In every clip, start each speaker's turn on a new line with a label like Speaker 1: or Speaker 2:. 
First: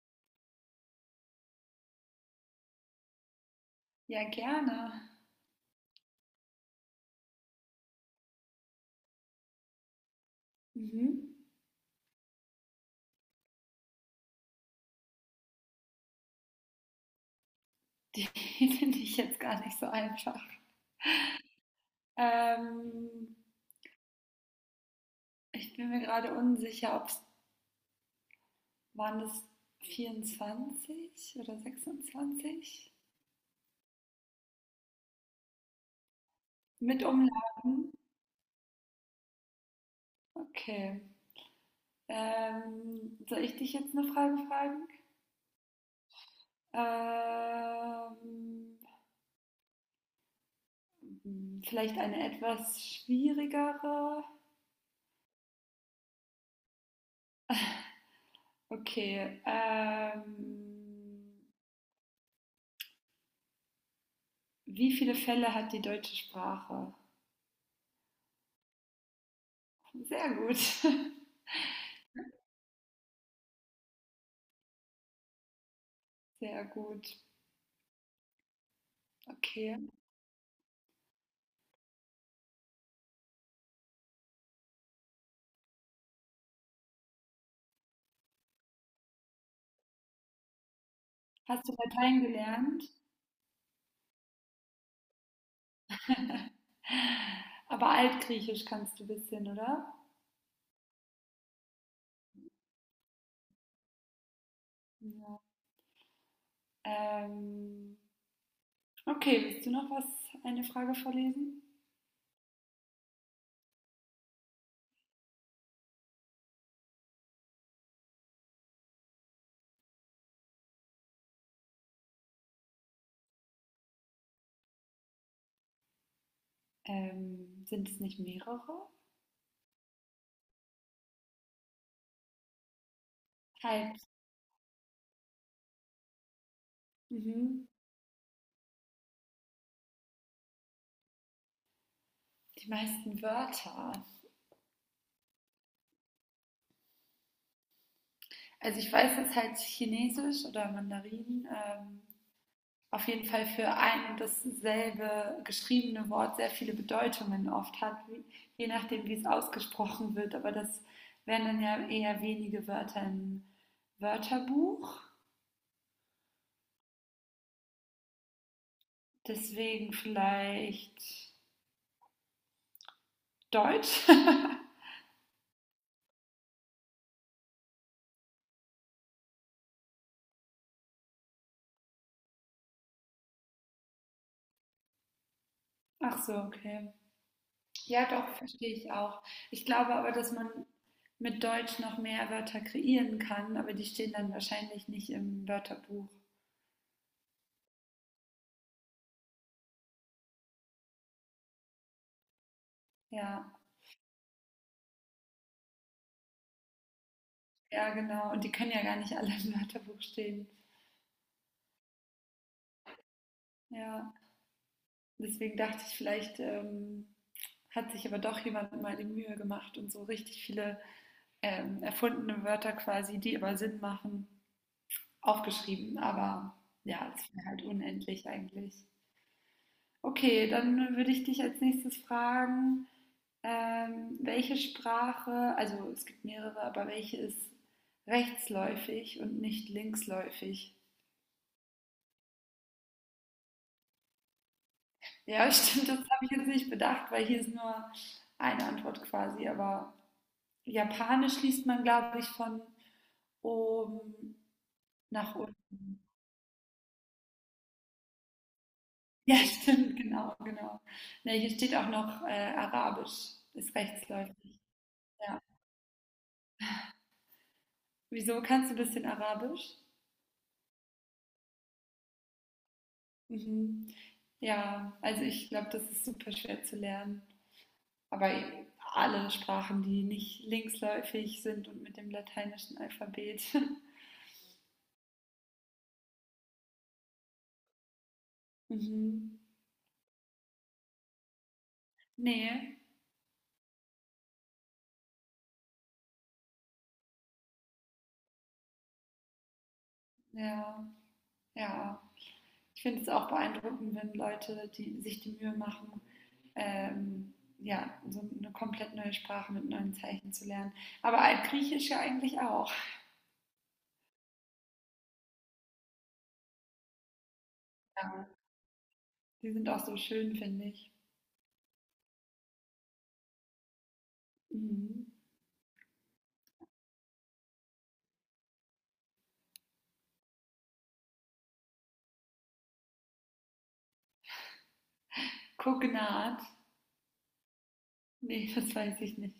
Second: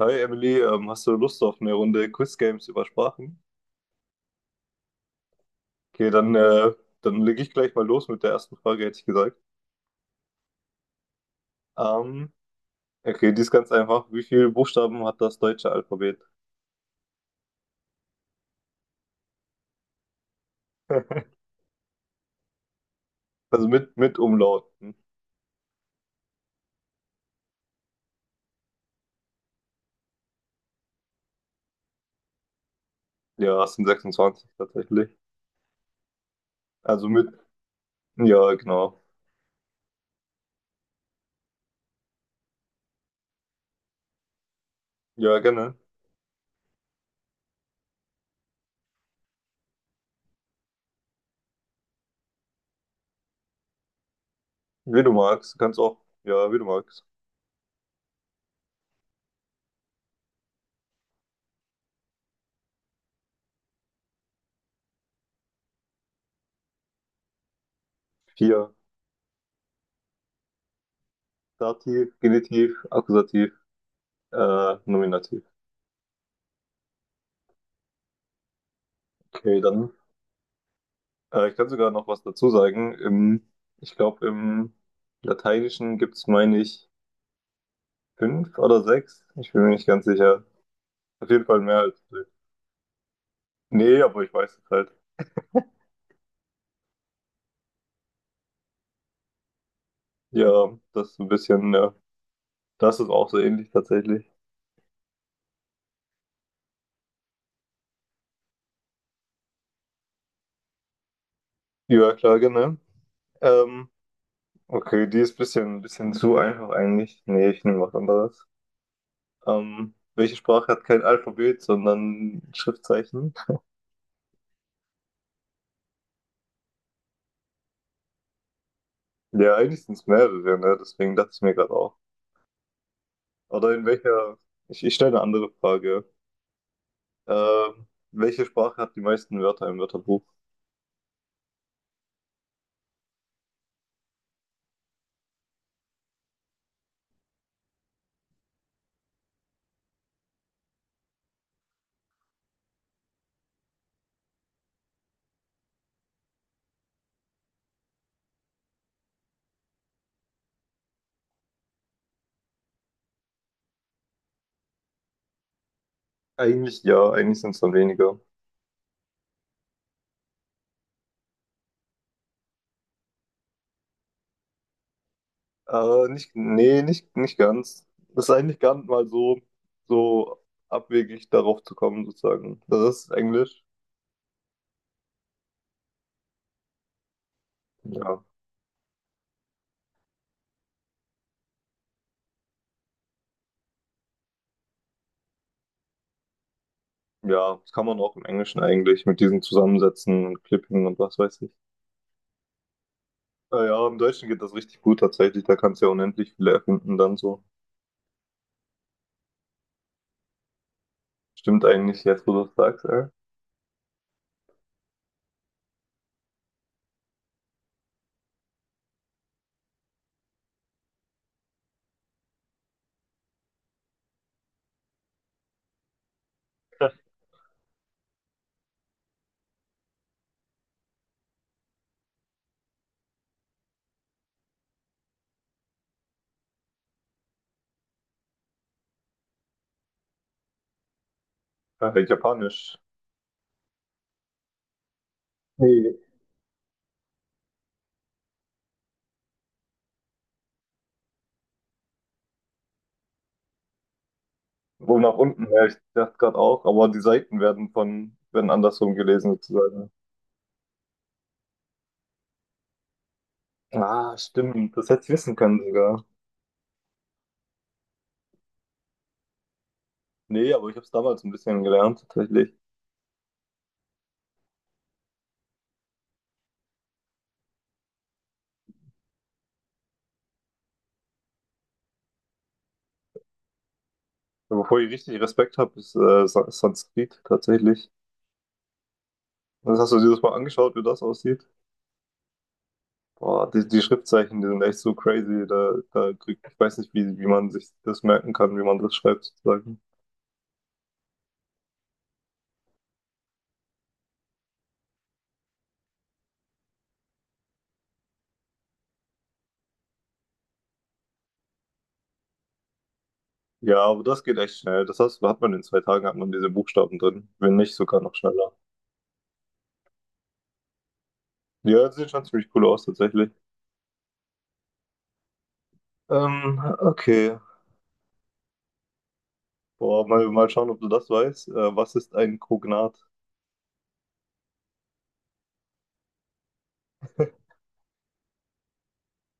Speaker 1: Hi Emily, hast du Lust auf eine Runde Quiz Games über Sprachen?
Speaker 2: Ja, gerne.
Speaker 1: Okay, dann lege ich gleich mal los mit der ersten Frage, hätte ich gesagt.
Speaker 2: Mhm.
Speaker 1: Ähm, okay, die ist ganz einfach. Wie viele Buchstaben hat das deutsche Alphabet?
Speaker 2: Die finde ich jetzt gar nicht so einfach. Ähm,
Speaker 1: Also mit Umlauten.
Speaker 2: ich bin mir gerade unsicher, ob es waren das 24 oder 26?
Speaker 1: Ja, es sind 26 tatsächlich.
Speaker 2: Mit
Speaker 1: Also mit,
Speaker 2: Umlagen?
Speaker 1: ja, genau.
Speaker 2: Okay. Soll ich dich jetzt eine Frage fragen?
Speaker 1: Ja, gerne.
Speaker 2: Ähm, vielleicht eine etwas schwierigere.
Speaker 1: Wie du magst. Du kannst auch, ja, wie du magst.
Speaker 2: Okay. Wie viele Fälle hat die deutsche Sprache?
Speaker 1: Vier.
Speaker 2: Sehr gut.
Speaker 1: Dativ, Genitiv, Akkusativ, Nominativ.
Speaker 2: Sehr gut.
Speaker 1: Okay,
Speaker 2: Okay.
Speaker 1: dann Ich kann sogar noch was dazu sagen. Ich glaube, im Lateinischen gibt's, meine ich, fünf oder sechs. Ich bin mir nicht ganz sicher. Auf jeden Fall
Speaker 2: Hast du
Speaker 1: mehr als
Speaker 2: Latein
Speaker 1: fünf.
Speaker 2: gelernt?
Speaker 1: Nee, aber ich weiß es halt.
Speaker 2: Aber Altgriechisch kannst du ein bisschen, oder?
Speaker 1: Ja, das ist ein bisschen, ja. Das ist auch so ähnlich tatsächlich.
Speaker 2: Ja. Ähm, okay, willst du noch was, eine Frage vorlesen?
Speaker 1: Ja, klar, genau. Ähm, okay, die ist ein bisschen zu einfach eigentlich. Nee, ich nehme was anderes. Welche Sprache hat kein Alphabet, sondern Schriftzeichen?
Speaker 2: Sind es nicht mehrere?
Speaker 1: Ja, eigentlich sind es mehrere, ne? Deswegen dachte ich mir gerade auch. Oder in
Speaker 2: Halt,
Speaker 1: welcher, ich stelle eine andere Frage.
Speaker 2: mhm.
Speaker 1: Welche Sprache hat die meisten Wörter im Wörterbuch?
Speaker 2: Die meisten Wörter. Also ich weiß, dass halt Chinesisch oder Mandarin auf jeden Fall für ein und dasselbe geschriebene Wort sehr viele Bedeutungen oft hat, wie, je nachdem, wie es ausgesprochen wird. Aber das wären dann ja eher wenige Wörter im Wörterbuch.
Speaker 1: Eigentlich ja, eigentlich sind es dann weniger.
Speaker 2: Deswegen vielleicht Deutsch.
Speaker 1: Nicht, nee, nicht ganz. Das ist eigentlich gar nicht mal so abwegig darauf zu kommen, sozusagen. Das ist Englisch.
Speaker 2: Ach so, okay. Ja,
Speaker 1: Ja.
Speaker 2: doch, verstehe ich auch. Ich glaube aber, dass man mit Deutsch noch mehr Wörter kreieren kann, aber die stehen dann wahrscheinlich nicht im Wörterbuch.
Speaker 1: Ja, das kann man auch im Englischen eigentlich mit diesen Zusammensätzen und Clipping und was weiß ich.
Speaker 2: Ja,
Speaker 1: Ja, im Deutschen geht das richtig gut tatsächlich. Da kannst du ja unendlich viele erfinden dann so.
Speaker 2: ja, genau. Und die können ja gar nicht alle im Wörterbuch stehen.
Speaker 1: Stimmt eigentlich jetzt, wo du das sagst, ey.
Speaker 2: Ja. Deswegen dachte ich, vielleicht hat sich aber doch jemand mal die Mühe gemacht und so richtig viele erfundene Wörter quasi, die aber Sinn machen, aufgeschrieben. Aber ja, es wäre halt unendlich eigentlich. Okay, dann würde ich dich als nächstes fragen, welche Sprache, also es gibt mehrere, aber welche ist rechtsläufig und nicht linksläufig?
Speaker 1: Japanisch.
Speaker 2: Ja, stimmt,
Speaker 1: Nee.
Speaker 2: das habe ich jetzt nicht bedacht, weil hier ist nur eine Antwort quasi, aber Japanisch liest man, glaube ich, von oben
Speaker 1: Wo nach
Speaker 2: nach
Speaker 1: unten her, ich
Speaker 2: unten.
Speaker 1: dachte gerade auch, aber die Seiten werden werden andersrum gelesen
Speaker 2: Ja,
Speaker 1: sozusagen.
Speaker 2: stimmt, genau, genau. Ne, hier steht auch noch Arabisch, ist
Speaker 1: Ah,
Speaker 2: rechtsläufig.
Speaker 1: stimmt, das hätte ich wissen
Speaker 2: Ja.
Speaker 1: können sogar.
Speaker 2: Wieso kannst du ein bisschen Arabisch?
Speaker 1: Nee, aber ich habe es damals ein bisschen gelernt, tatsächlich.
Speaker 2: Mhm. Ja, also ich glaube, das ist super schwer zu lernen. Aber alle Sprachen, die nicht linksläufig sind und mit dem lateinischen Alphabet.
Speaker 1: Wovor ich richtig Respekt habe, ist Sanskrit, tatsächlich.
Speaker 2: Mhm.
Speaker 1: Das hast du dir das mal angeschaut, wie das aussieht?
Speaker 2: Nee,
Speaker 1: Boah, die Schriftzeichen, die sind echt so crazy. Da kriegt, ich weiß nicht, wie man sich das merken kann, wie man das schreibt, sozusagen.
Speaker 2: ja, ja. Ich finde es auch beeindruckend, wenn Leute, die sich die Mühe machen, ähm, ja, so eine komplett neue Sprache mit neuen Zeichen zu lernen. Aber Altgriechisch ja eigentlich auch.
Speaker 1: Ja, aber das geht echt schnell. Das heißt, hat man in 2 Tagen, hat man diese Buchstaben drin. Wenn nicht, sogar noch
Speaker 2: Ja,
Speaker 1: schneller.
Speaker 2: die sind auch so schön, finde ich.
Speaker 1: Ja, das sieht schon ziemlich cool aus, tatsächlich.
Speaker 2: Mhm.
Speaker 1: Okay. Boah, mal schauen, ob du das weißt. Was ist ein Kognat?
Speaker 2: Kognat. Nee, das weiß ich nicht.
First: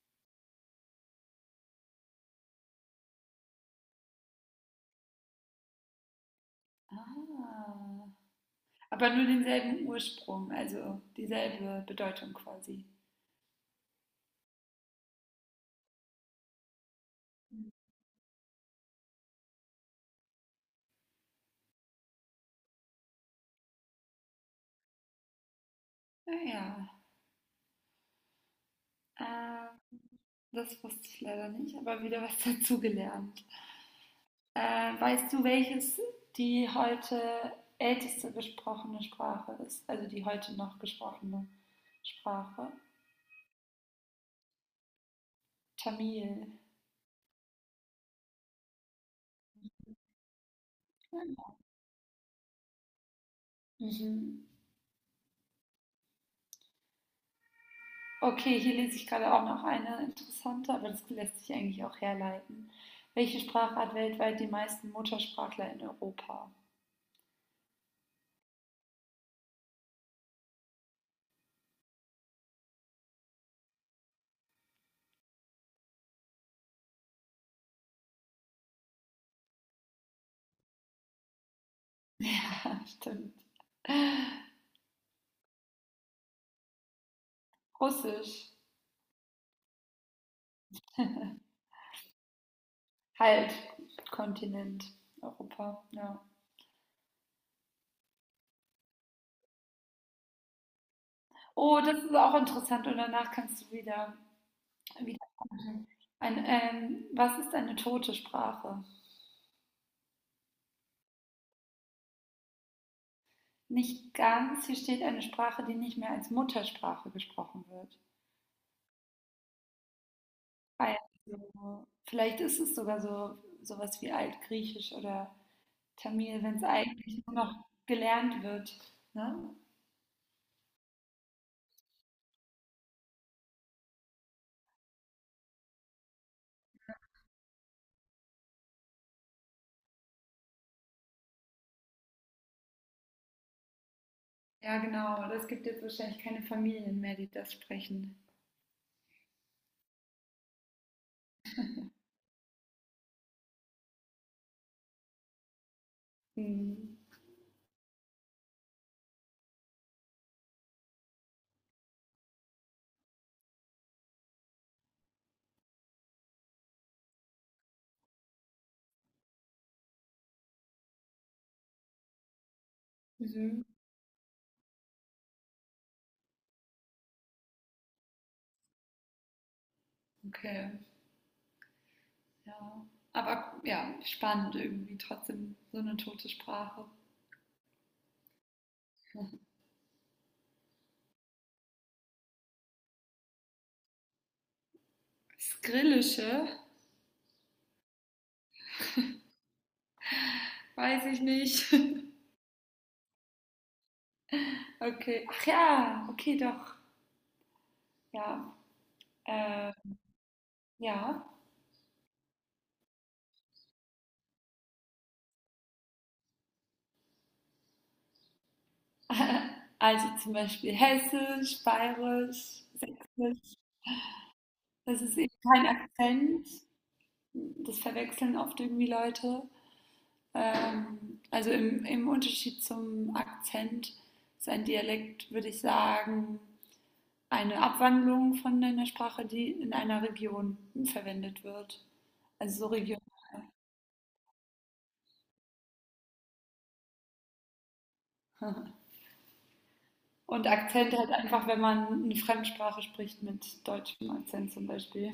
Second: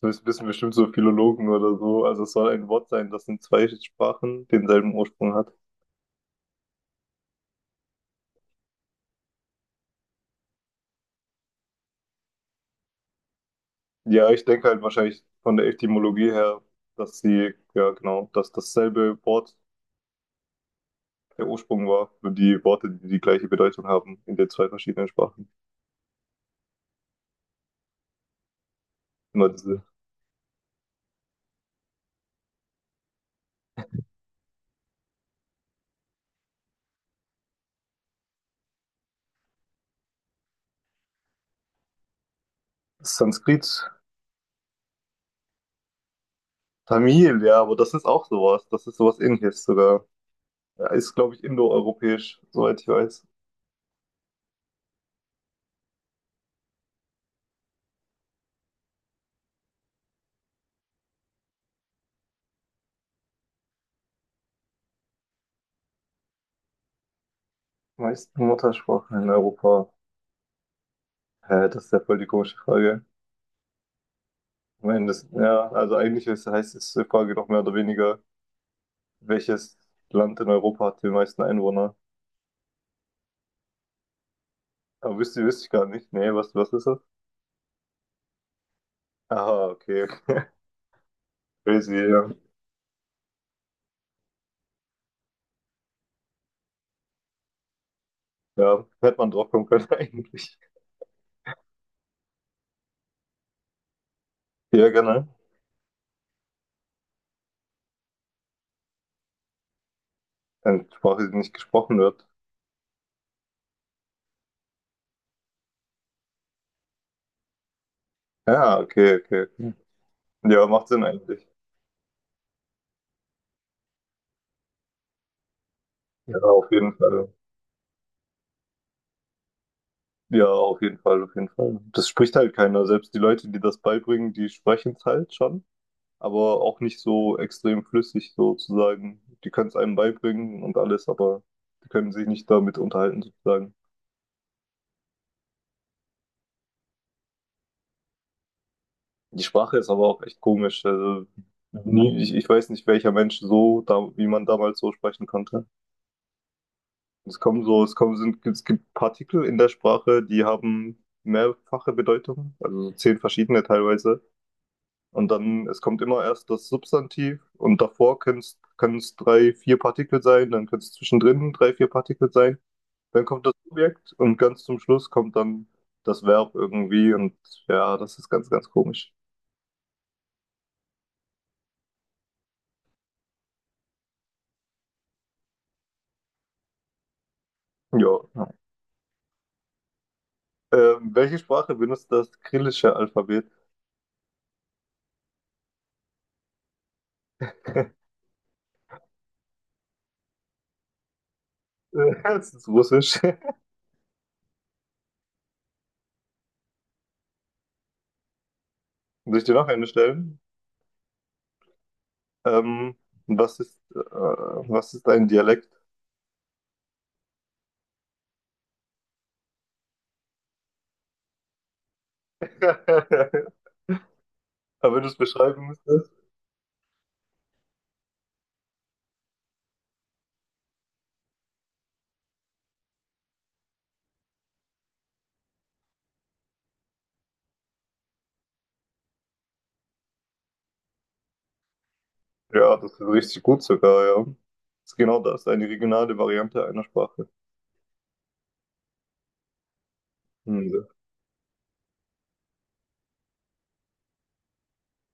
Speaker 1: Das wissen bestimmt so Philologen oder so. Also es soll ein Wort sein, das in zwei Sprachen denselben Ursprung hat.
Speaker 2: Ah. Aber nur denselben Ursprung, also dieselbe Bedeutung quasi.
Speaker 1: Ja, ich denke halt wahrscheinlich von der Etymologie her, dass sie, ja genau, dass dasselbe Wort der Ursprung war für die Worte, die die gleiche Bedeutung haben in den zwei verschiedenen Sprachen.
Speaker 2: Naja,
Speaker 1: Immer
Speaker 2: äh,
Speaker 1: diese
Speaker 2: das wusste ich leider nicht, aber wieder was dazugelernt. Weißt du, welches die heute älteste gesprochene Sprache ist? Also die heute noch gesprochene Sprache?
Speaker 1: Sanskrit,
Speaker 2: Tamil.
Speaker 1: Tamil, ja, aber das ist auch sowas. Das ist sowas Ähnliches sogar. Ja, ist, glaube ich, indoeuropäisch, soweit ich weiß.
Speaker 2: Mhm. Okay, hier lese ich gerade auch noch eine interessante, aber das lässt sich eigentlich auch herleiten. Welche Sprache hat weltweit die meisten Muttersprachler in Europa?
Speaker 1: Meisten Muttersprachen in Europa? Hä, das ist ja voll die komische Frage. Ich meine, das, ja, also eigentlich ist, heißt es die Frage doch mehr oder weniger, welches Land in Europa hat die meisten Einwohner?
Speaker 2: Stimmt.
Speaker 1: Aber wüsste ich gar nicht. Nee, was ist das?
Speaker 2: Russisch.
Speaker 1: Aha, okay. Crazy, ja.
Speaker 2: Halt, Kontinent, Europa, ja.
Speaker 1: Ja, hätte man drauf kommen können eigentlich.
Speaker 2: Oh, das ist auch interessant und danach kannst du wieder
Speaker 1: Ja, genau.
Speaker 2: Wiedervorlesen. Ein, was ist eine tote Sprache?
Speaker 1: Eine Sprache, die nicht gesprochen wird.
Speaker 2: Nicht ganz. Hier steht eine Sprache, die nicht mehr als Muttersprache gesprochen wird.
Speaker 1: Ja, okay, okay, okay. Ja, macht Sinn eigentlich.
Speaker 2: Also, vielleicht ist es sogar so sowas wie Altgriechisch oder
Speaker 1: Ja,
Speaker 2: Tamil, wenn es
Speaker 1: auf jeden
Speaker 2: eigentlich
Speaker 1: Fall.
Speaker 2: nur noch gelernt wird. Ne?
Speaker 1: Ja, auf jeden Fall, auf jeden Fall. Das spricht halt keiner. Selbst die Leute, die das beibringen, die sprechen es halt schon, aber auch nicht so extrem flüssig sozusagen. Die können es einem beibringen und alles, aber die können sich nicht damit unterhalten sozusagen.
Speaker 2: Ja, genau. Aber es gibt jetzt wahrscheinlich keine Familien mehr, die das sprechen.
Speaker 1: Die Sprache ist aber auch echt komisch. Also nie, ich weiß nicht, welcher Mensch so, da, wie man damals so sprechen konnte.
Speaker 2: Hm.
Speaker 1: Es kommen so, es kommen, sind, Es gibt Partikel in der Sprache, die haben mehrfache Bedeutung, also so 10 verschiedene teilweise. Und dann, es kommt immer erst das Substantiv und davor können es drei, vier Partikel sein, dann können es zwischendrin drei, vier Partikel sein. Dann kommt das
Speaker 2: Mhm.
Speaker 1: Subjekt und ganz zum Schluss kommt dann das Verb irgendwie und ja, das ist ganz komisch.
Speaker 2: Okay, ja. Aber ja, spannend irgendwie trotzdem so eine tote Sprache.
Speaker 1: Ja, ja. Welche Sprache benutzt das kyrillische Alphabet?
Speaker 2: Skrillische weiß ich nicht.
Speaker 1: Das ist Russisch.
Speaker 2: Okay. Ach ja, okay, doch. Ja.
Speaker 1: Soll ich dir noch
Speaker 2: Äh,
Speaker 1: eine stellen?
Speaker 2: ja.
Speaker 1: Ähm, was ist ein Dialekt?
Speaker 2: Also zum Beispiel Hessisch, Bayerisch, Sächsisch.
Speaker 1: Aber wenn
Speaker 2: Das
Speaker 1: du es
Speaker 2: ist eben
Speaker 1: beschreiben
Speaker 2: kein
Speaker 1: müsstest,
Speaker 2: Akzent. Das verwechseln oft irgendwie Leute. Also im Unterschied zum Akzent ist ein Dialekt, würde ich sagen, eine Abwandlung von einer Sprache, die in einer Region verwendet wird. Also so
Speaker 1: ja, das
Speaker 2: Region.
Speaker 1: ist richtig gut sogar, ja. Das ist genau das, eine regionale Variante einer Sprache.
Speaker 2: Und
Speaker 1: Hm,
Speaker 2: Akzent halt einfach, wenn man eine Fremdsprache spricht mit deutschem Akzent zum Beispiel.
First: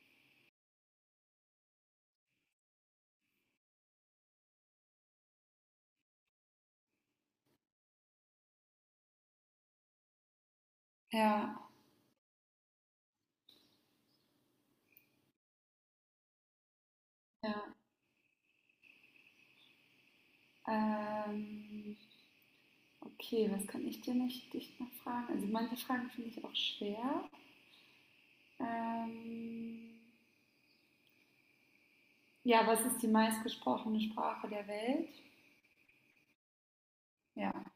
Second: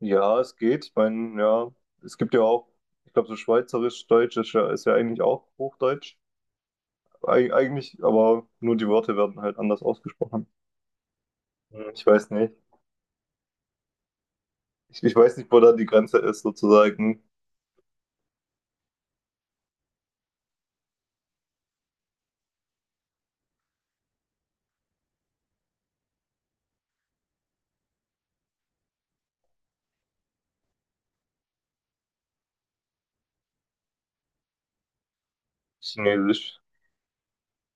Speaker 1: ja, es geht. Ich meine, ja, es gibt ja auch, ich glaube, so Schweizerisch-Deutsch ist ja eigentlich auch Hochdeutsch. Eigentlich, aber nur die Worte werden halt anders ausgesprochen.
Speaker 2: Ja,
Speaker 1: Hm, ich weiß nicht. Ich weiß nicht, wo da die Grenze ist, sozusagen.
Speaker 2: ja. Ähm, okay, was kann ich dir noch, dich noch fragen? Also manche Fragen finde ich auch schwer. Ähm, ja, was ist die meistgesprochene Sprache der Welt?
Speaker 1: Chinesisch.
Speaker 2: Ja,